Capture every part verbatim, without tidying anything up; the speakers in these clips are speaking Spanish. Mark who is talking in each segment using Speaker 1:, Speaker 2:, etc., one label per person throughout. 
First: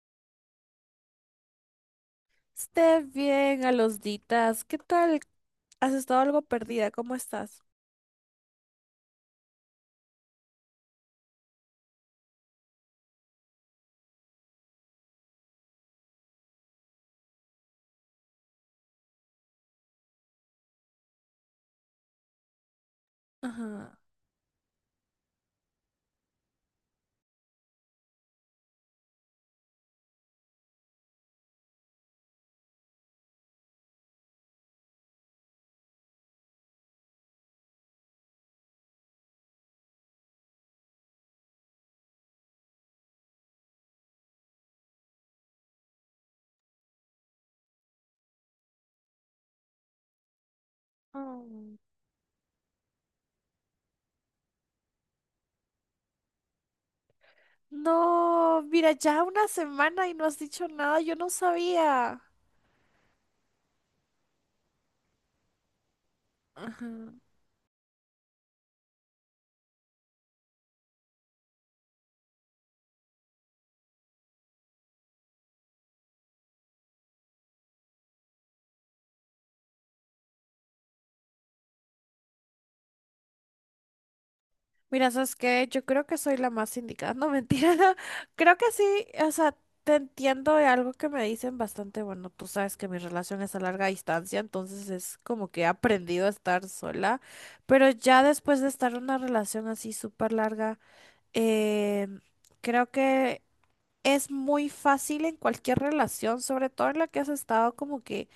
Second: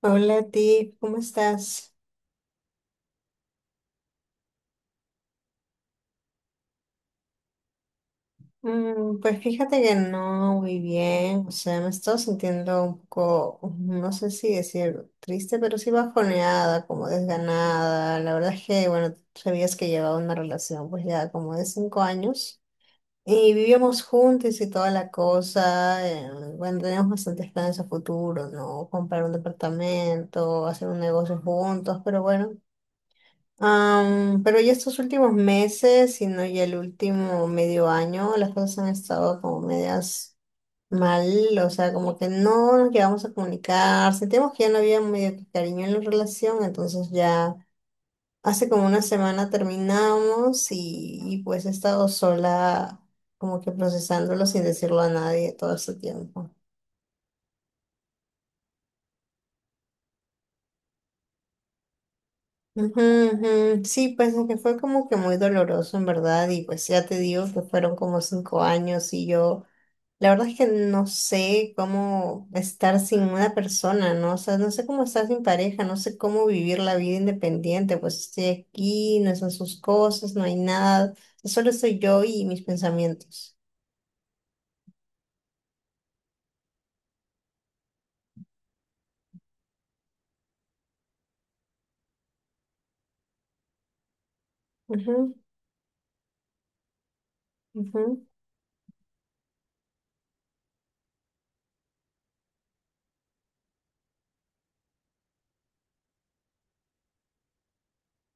Speaker 1: Hola a ti, ¿cómo estás?
Speaker 2: Esté bien, a los ditas. ¿Qué tal? ¿Has estado algo perdida? ¿Cómo estás?
Speaker 1: Mm, pues fíjate que no muy bien, o sea, me estoy sintiendo un poco, no sé si decir triste, pero sí bajoneada, como desganada. La verdad es que, bueno, sabías que llevaba una relación pues ya como de cinco años y
Speaker 2: Ajá.
Speaker 1: vivíamos juntos y toda la cosa. eh, bueno, teníamos bastantes planes a futuro, ¿no? Comprar un departamento, hacer un negocio juntos, pero bueno. Am, pero ya estos últimos meses, sino ya el último medio año, las cosas han estado como medias mal, o sea, como que no nos llegamos a comunicar, sentimos que ya no había medio que cariño en la relación, entonces ya hace como una semana terminamos y, y pues he
Speaker 2: Mm.
Speaker 1: estado sola como que procesándolo sin decirlo a nadie todo este tiempo.
Speaker 2: No, mira, ya una semana y no has dicho nada, yo no sabía.
Speaker 1: Ujú, ujú. Sí, pues es que fue como que muy doloroso en verdad y pues
Speaker 2: Ajá.
Speaker 1: ya te digo que fueron como cinco años y yo... La verdad es que no sé cómo estar sin una persona, ¿no? O sea, no sé cómo estar sin pareja, no sé cómo vivir la vida independiente, pues estoy aquí, no son sus cosas, no hay nada, solo soy yo y mis pensamientos.
Speaker 2: Mira, ¿sabes qué? Yo creo que soy la más indicada, no mentira. Creo que sí, o sea, te entiendo de algo que me dicen bastante. Bueno, tú sabes que mi relación es a larga distancia, entonces es
Speaker 1: Ujú,
Speaker 2: como que he aprendido a estar sola, pero
Speaker 1: ujú,
Speaker 2: ya después de estar en una relación así súper larga. Eh, Creo que es muy fácil en cualquier relación, sobre todo en la que has estado, como que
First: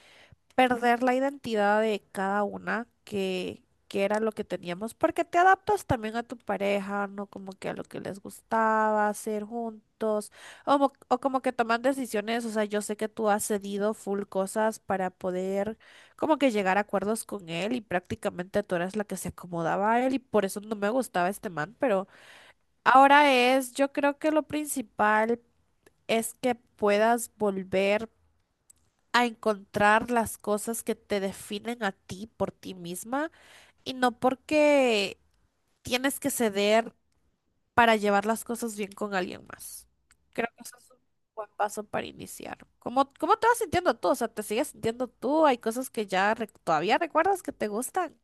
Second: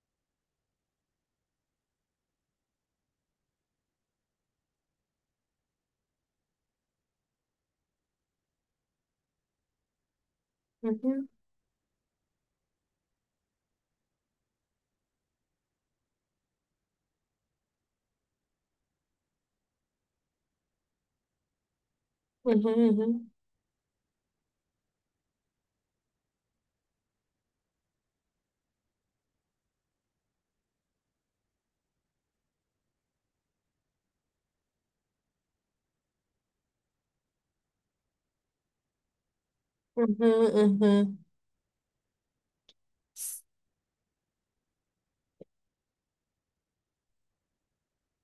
Speaker 2: perder la identidad de cada una, que, que era lo que teníamos, porque te adaptas también a tu pareja, ¿no? Como que a lo que les gustaba hacer juntos, o, mo- o
Speaker 1: ujú,
Speaker 2: como que toman decisiones. O sea, yo sé que tú has cedido full cosas para poder como que llegar a acuerdos con él, y prácticamente tú eras la que se acomodaba a él y por eso no me gustaba este man, pero... Ahora
Speaker 1: ujú,
Speaker 2: es, yo creo que lo principal es que puedas volver a encontrar las cosas que te definen a ti por ti misma y no porque tienes que ceder para llevar las cosas bien con alguien más.
Speaker 1: ujú,
Speaker 2: Creo
Speaker 1: ujú,
Speaker 2: que eso es un
Speaker 1: ujú.
Speaker 2: buen paso para iniciar. ¿Cómo, cómo te vas sintiendo tú? O sea, ¿te sigues sintiendo tú? ¿Hay cosas que ya rec- todavía recuerdas que te gustan?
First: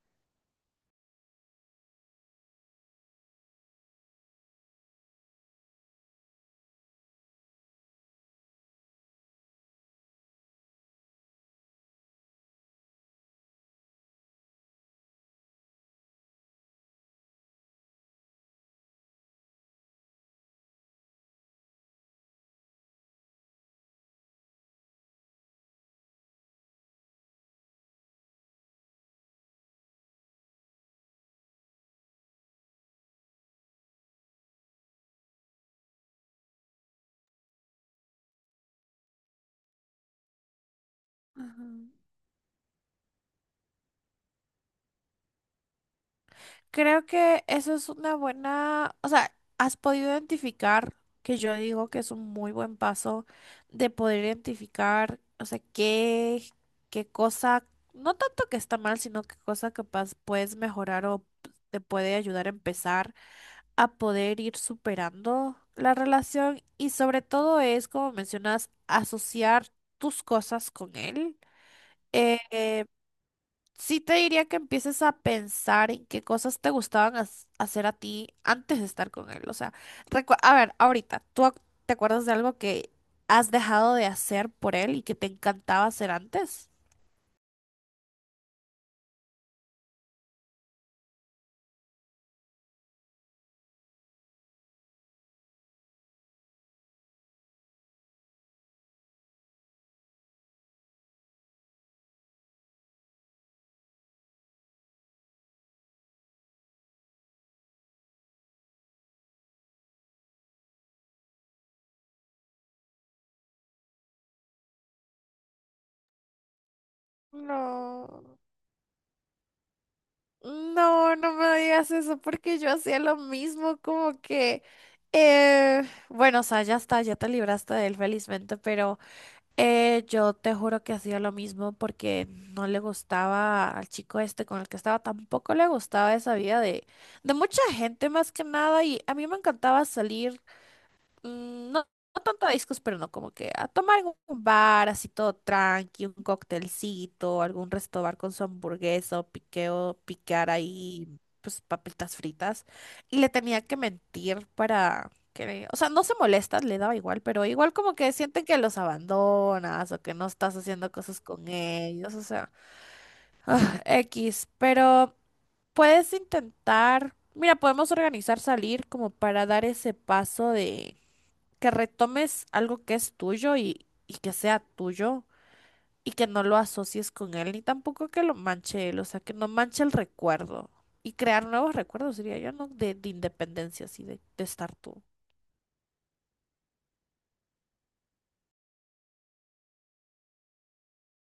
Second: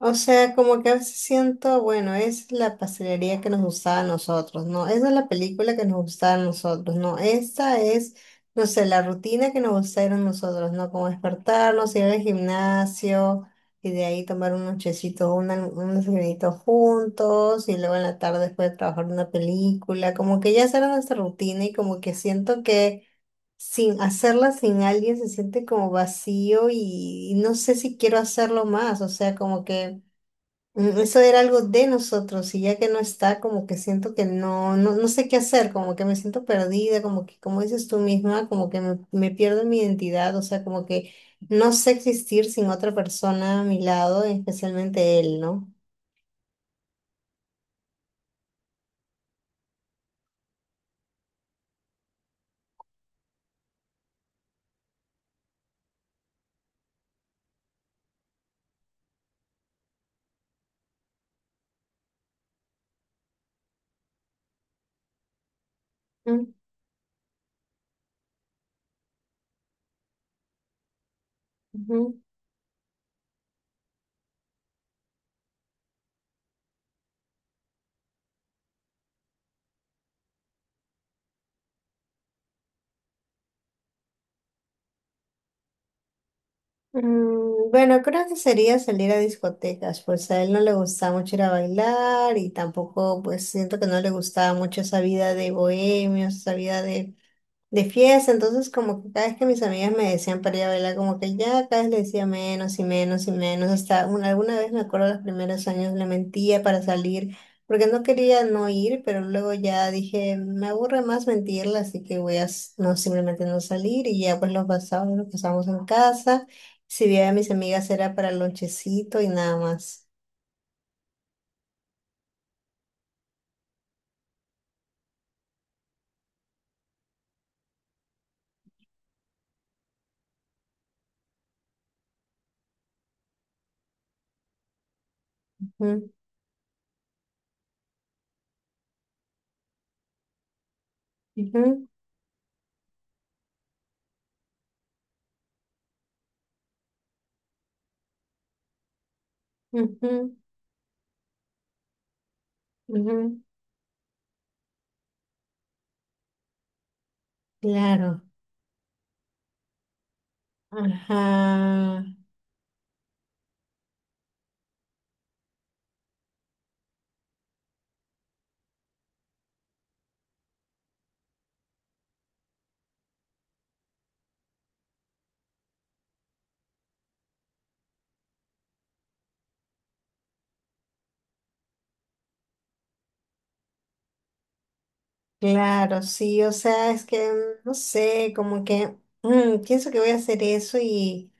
Speaker 1: O sea, como que a veces siento, bueno, es la pastelería que nos gustaba a nosotros, ¿no? Esa es la película que nos gustaba a nosotros, ¿no? Esta es, no sé, la rutina que nos gustaba a nosotros, ¿no? Como despertarnos, ir al gimnasio y de ahí tomar un nochecito, un alm- un desayunito juntos y luego en la tarde después de trabajar una película, como que ya esa era nuestra rutina y como que siento que... sin hacerla sin alguien se siente como vacío y, y no sé si quiero hacerlo más, o sea, como que Mm, eso era algo de nosotros y ya que no está, como que siento que no, no, no sé qué hacer, como que me siento perdida, como que, como dices tú misma, como que me, me pierdo en mi identidad, o sea, como que
Speaker 2: Ajá.
Speaker 1: no sé existir sin otra persona a mi lado, especialmente él, ¿no?
Speaker 2: Creo que eso es una buena, o sea, has podido identificar, que yo digo que es un muy buen paso de poder identificar, o sea, qué, qué, cosa, no tanto que está mal, sino qué cosa capaz puedes mejorar o te puede ayudar a empezar a poder ir superando la
Speaker 1: Mm,
Speaker 2: relación, y sobre todo es, como mencionas, asociar tus cosas con él.
Speaker 1: ujú.
Speaker 2: Eh, eh, Sí te diría que empieces a pensar en qué cosas te gustaban haz- hacer a ti antes de estar con él. O sea, recue- a ver, ahorita, ¿tú ac- te acuerdas de algo que has dejado de hacer por él y que te encantaba hacer antes?
Speaker 1: Mm, Bueno, creo que sería salir a discotecas, pues a él no le gustaba mucho ir a bailar y tampoco, pues siento que no le gustaba mucho esa vida de bohemios, esa vida de de fiesta, entonces como que cada vez que mis amigas me decían para ir a bailar, como que ya cada vez le decía menos y menos y menos, hasta una, alguna vez me acuerdo los primeros años le mentía para salir, porque no quería no ir, pero luego ya dije, me aburre más mentirle, así que voy a s- no simplemente no salir y ya pues lo pasamos, lo pasamos en casa, si veía a mis amigas era
Speaker 2: No,
Speaker 1: para el lonchecito y nada más.
Speaker 2: no, no me digas eso porque yo hacía lo mismo, como que, eh, bueno, o sea, ya está, ya te libraste de él felizmente, pero Eh, yo te juro que hacía lo mismo porque no le gustaba al chico este con el que estaba, tampoco le
Speaker 1: Ujú,
Speaker 2: gustaba esa vida de, de mucha gente más que nada, y a mí me encantaba salir. mm, no, no tanto a discos, pero no, como que a tomar algún bar así todo tranqui, un cóctelcito, algún resto bar con su hamburguesa o
Speaker 1: ujú,
Speaker 2: piqueo,
Speaker 1: ujú,
Speaker 2: picar ahí pues papitas fritas. Y le
Speaker 1: ujú,
Speaker 2: tenía que mentir para que, o sea, no se molesta, le daba igual, pero igual como que
Speaker 1: claro.
Speaker 2: sienten que los abandonas o que no estás haciendo cosas con
Speaker 1: Ajá.
Speaker 2: ellos, o sea, X, pero puedes intentar. Mira, podemos organizar salir como para dar ese paso de que retomes algo que es tuyo, y, y que sea tuyo y que no lo asocies con él, ni tampoco que lo manche él, o sea, que no manche el recuerdo. Y crear nuevos recuerdos, diría yo, ¿no? De, de independencia, así, de, de estar tú.
Speaker 1: Claro, sí, o sea, es que mm, no sé, como que mm, pienso que voy a hacer eso y,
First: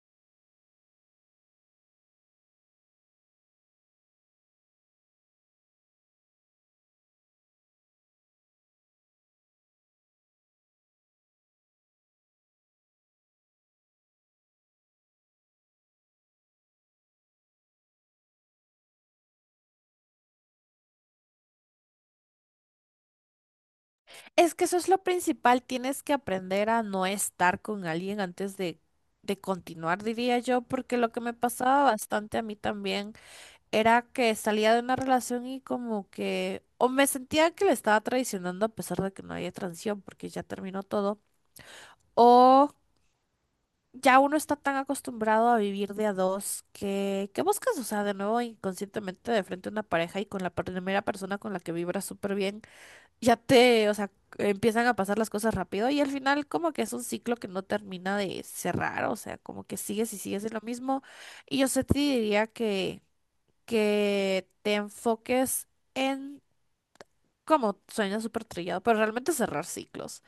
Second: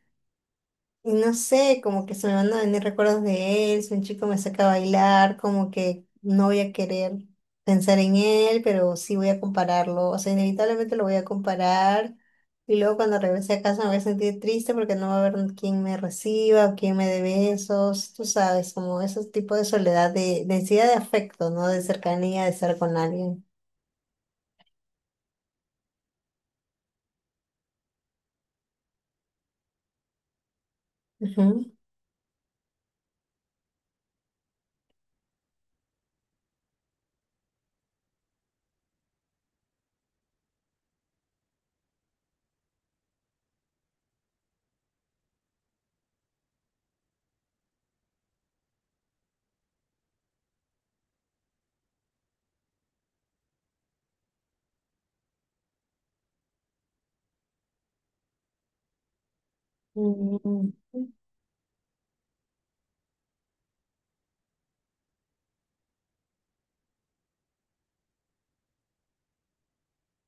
Speaker 1: y no sé, como que se me van a venir recuerdos de él, si un chico me saca a bailar, como que no voy a querer pensar en él, pero sí voy a compararlo, o sea, inevitablemente lo voy a comparar y luego cuando regrese a casa me voy a sentir triste porque no va a haber quien me reciba o quien me dé besos, tú sabes, como ese tipo de soledad, de densidad de afecto, ¿no? De cercanía, de estar con alguien.
Speaker 2: Es que eso es lo principal, tienes que aprender a no estar con alguien antes de, de continuar, diría yo, porque lo que me
Speaker 1: Ujú.
Speaker 2: pasaba bastante a mí también era que salía de una relación y como que o me sentía que le estaba traicionando, a pesar de que no había transición porque ya terminó todo. O ya uno está tan acostumbrado a vivir de a dos que, que buscas, o sea, de nuevo inconscientemente de frente a una pareja, y con la primera persona con la que vibras súper bien, ya te, o sea, empiezan a pasar las cosas rápido, y al final como que es un ciclo que no termina de cerrar, o sea, como que sigues y sigues en lo
Speaker 1: Mm,
Speaker 2: mismo. Y yo sí te diría que, que te enfoques en como sueño súper trillado, pero realmente cerrar ciclos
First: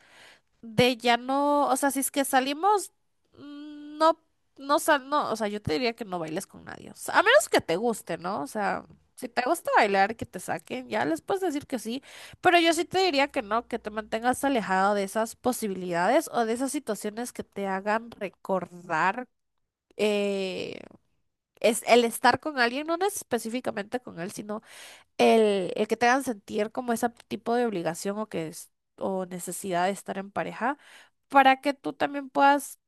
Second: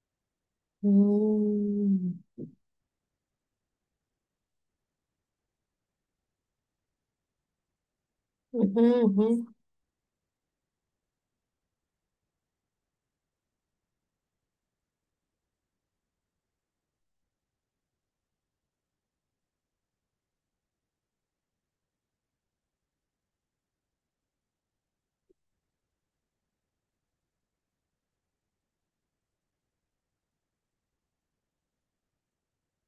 Speaker 2: de ya no, o sea, si es
Speaker 1: mm,
Speaker 2: que
Speaker 1: ujú,
Speaker 2: salimos, mm, no, no, sal, no, o sea, yo te diría que no bailes con nadie, o sea, a menos que te guste, ¿no? O sea,
Speaker 1: ujú,
Speaker 2: si te gusta bailar, que te saquen, ya les puedes decir que sí, pero yo sí te diría que no, que te mantengas alejado de esas posibilidades o de esas situaciones que te hagan recordar. eh, es el estar con alguien, no específicamente con él, sino el, el que te hagan sentir como ese tipo de obligación, o que es, o necesidad de estar en pareja para que tú también puedas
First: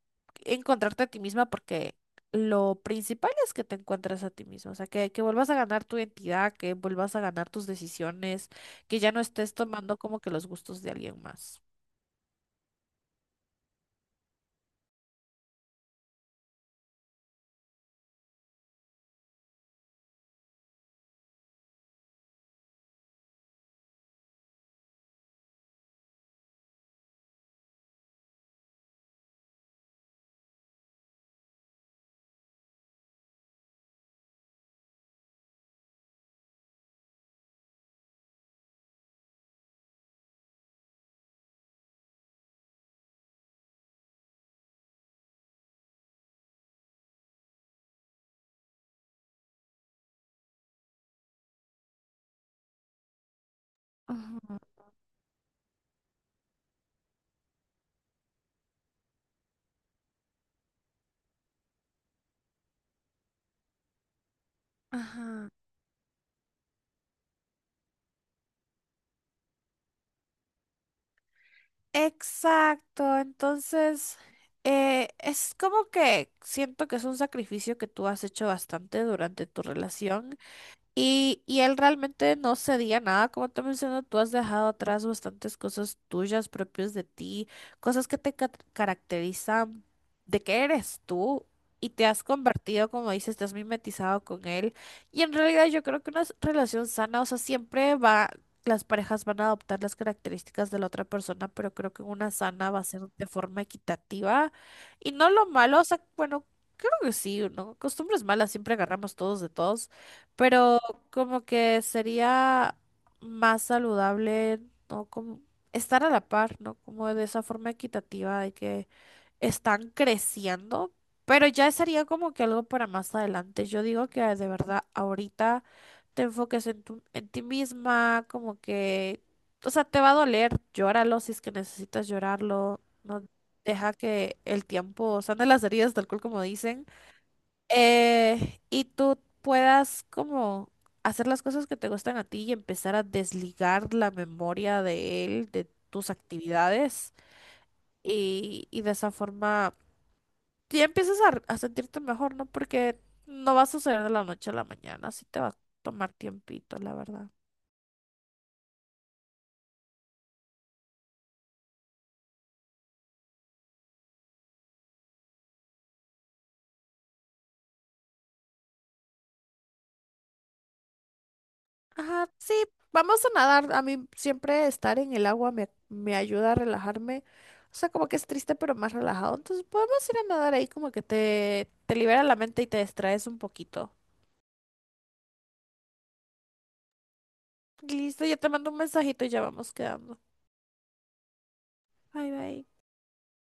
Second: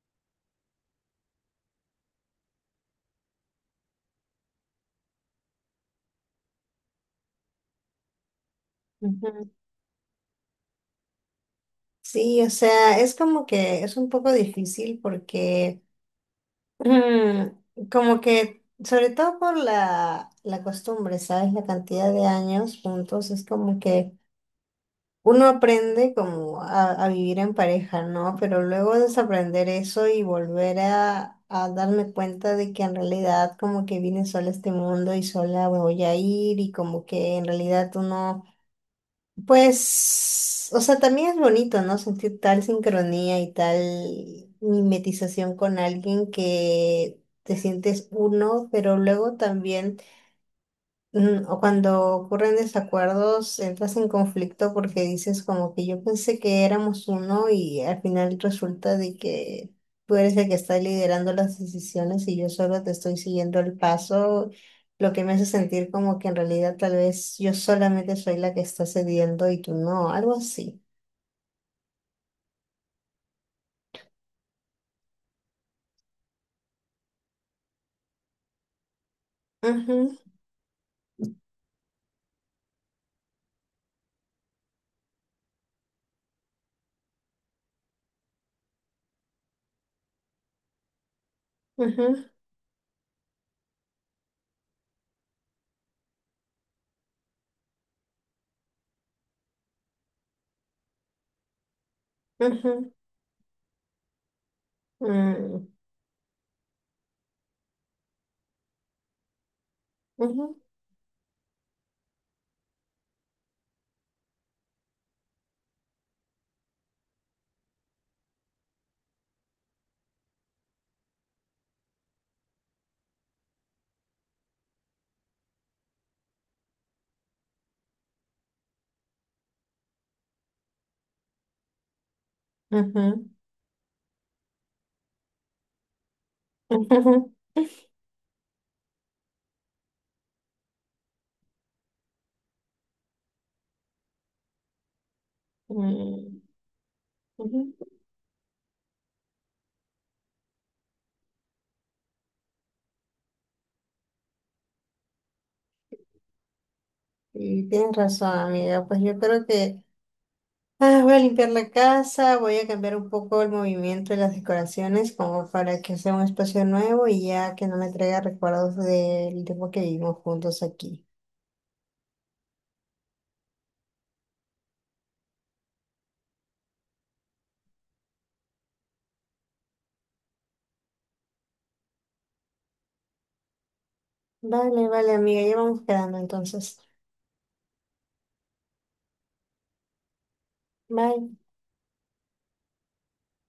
Speaker 2: encontrarte a ti misma, porque lo principal es que te encuentres a ti misma, o sea, que, que vuelvas a ganar tu identidad, que vuelvas a ganar tus decisiones, que ya no
Speaker 1: ujú.
Speaker 2: estés tomando como que los gustos de alguien más.
Speaker 1: Sí, o sea, es como que es un poco difícil porque mm, como que, sobre todo por la, la costumbre, ¿sabes? La cantidad de años juntos, es como que uno aprende como a, a vivir en pareja, ¿no? Pero luego desaprender eso y volver a, a darme cuenta de que en realidad como que vine sola a este mundo y sola me voy a ir y como que en realidad uno pues, o sea, también es bonito, ¿no? Sentir tal sincronía y tal mimetización con alguien que te sientes uno, pero luego también Mm, o cuando ocurren desacuerdos, entras en
Speaker 2: Ujú,
Speaker 1: conflicto porque dices como que yo pensé que éramos uno y al final resulta de que tú eres el que está liderando las decisiones y yo solo te estoy siguiendo el paso, lo que me hace
Speaker 2: ajá.
Speaker 1: sentir como que en realidad tal vez yo solamente soy la que está cediendo y tú no, algo así.
Speaker 2: Exacto, entonces eh, es como que siento que es un sacrificio que tú has hecho bastante durante tu
Speaker 1: Ujú,
Speaker 2: relación. Y, y él realmente no cedía nada, como te menciono, tú has dejado atrás bastantes cosas tuyas, propias de ti, cosas que te ca- caracterizan, de que eres tú, y te has
Speaker 1: ujú,
Speaker 2: convertido, como dices, te has mimetizado con él. Y en realidad yo creo que una s- relación sana, o sea, siempre va, las parejas van a adoptar las características de la otra persona, pero creo que una sana va a
Speaker 1: ujú,
Speaker 2: ser de forma equitativa y no lo
Speaker 1: mm,
Speaker 2: malo, o sea, bueno, creo que sí, ¿no? Costumbres malas siempre agarramos todos de todos.
Speaker 1: ujú,
Speaker 2: Pero como que sería más saludable, ¿no? Como estar a la par, ¿no? Como de esa forma equitativa de que están creciendo, pero ya sería como que algo para más adelante. Yo digo que de verdad ahorita te enfoques en tu, en ti misma, como que, o sea, te va a doler, llóralo si es que necesitas llorarlo, no,
Speaker 1: ujú,
Speaker 2: deja que el tiempo sane las heridas, tal cual como dicen. Eh, y tú puedas como hacer las cosas que te gustan a ti y empezar a desligar la memoria de él, de
Speaker 1: ujú,
Speaker 2: tus
Speaker 1: mm,
Speaker 2: actividades,
Speaker 1: ujú.
Speaker 2: y, y de esa forma ya empiezas a, a sentirte mejor, ¿no? Porque no va a suceder de la noche a la mañana, sí te va a tomar tiempito, la verdad.
Speaker 1: Y tienes razón, amiga, pues yo creo que... Ah, voy a limpiar la casa, voy a cambiar un poco el movimiento de las decoraciones como para que sea un espacio nuevo y ya que no me traiga recuerdos del tiempo que vivimos juntos aquí.
Speaker 2: Ajá, sí, vamos a nadar. A mí siempre estar en el agua me, me ayuda a relajarme. O sea, como que es triste, pero más relajado. Entonces podemos ir a nadar ahí, como que te, te libera la mente y te distraes un poquito.
Speaker 1: Vale, vale, amiga, ya vamos quedando entonces.
Speaker 2: Listo, ya te mando un mensajito y ya vamos quedando.
Speaker 1: Bye.
Speaker 2: Bye, bye.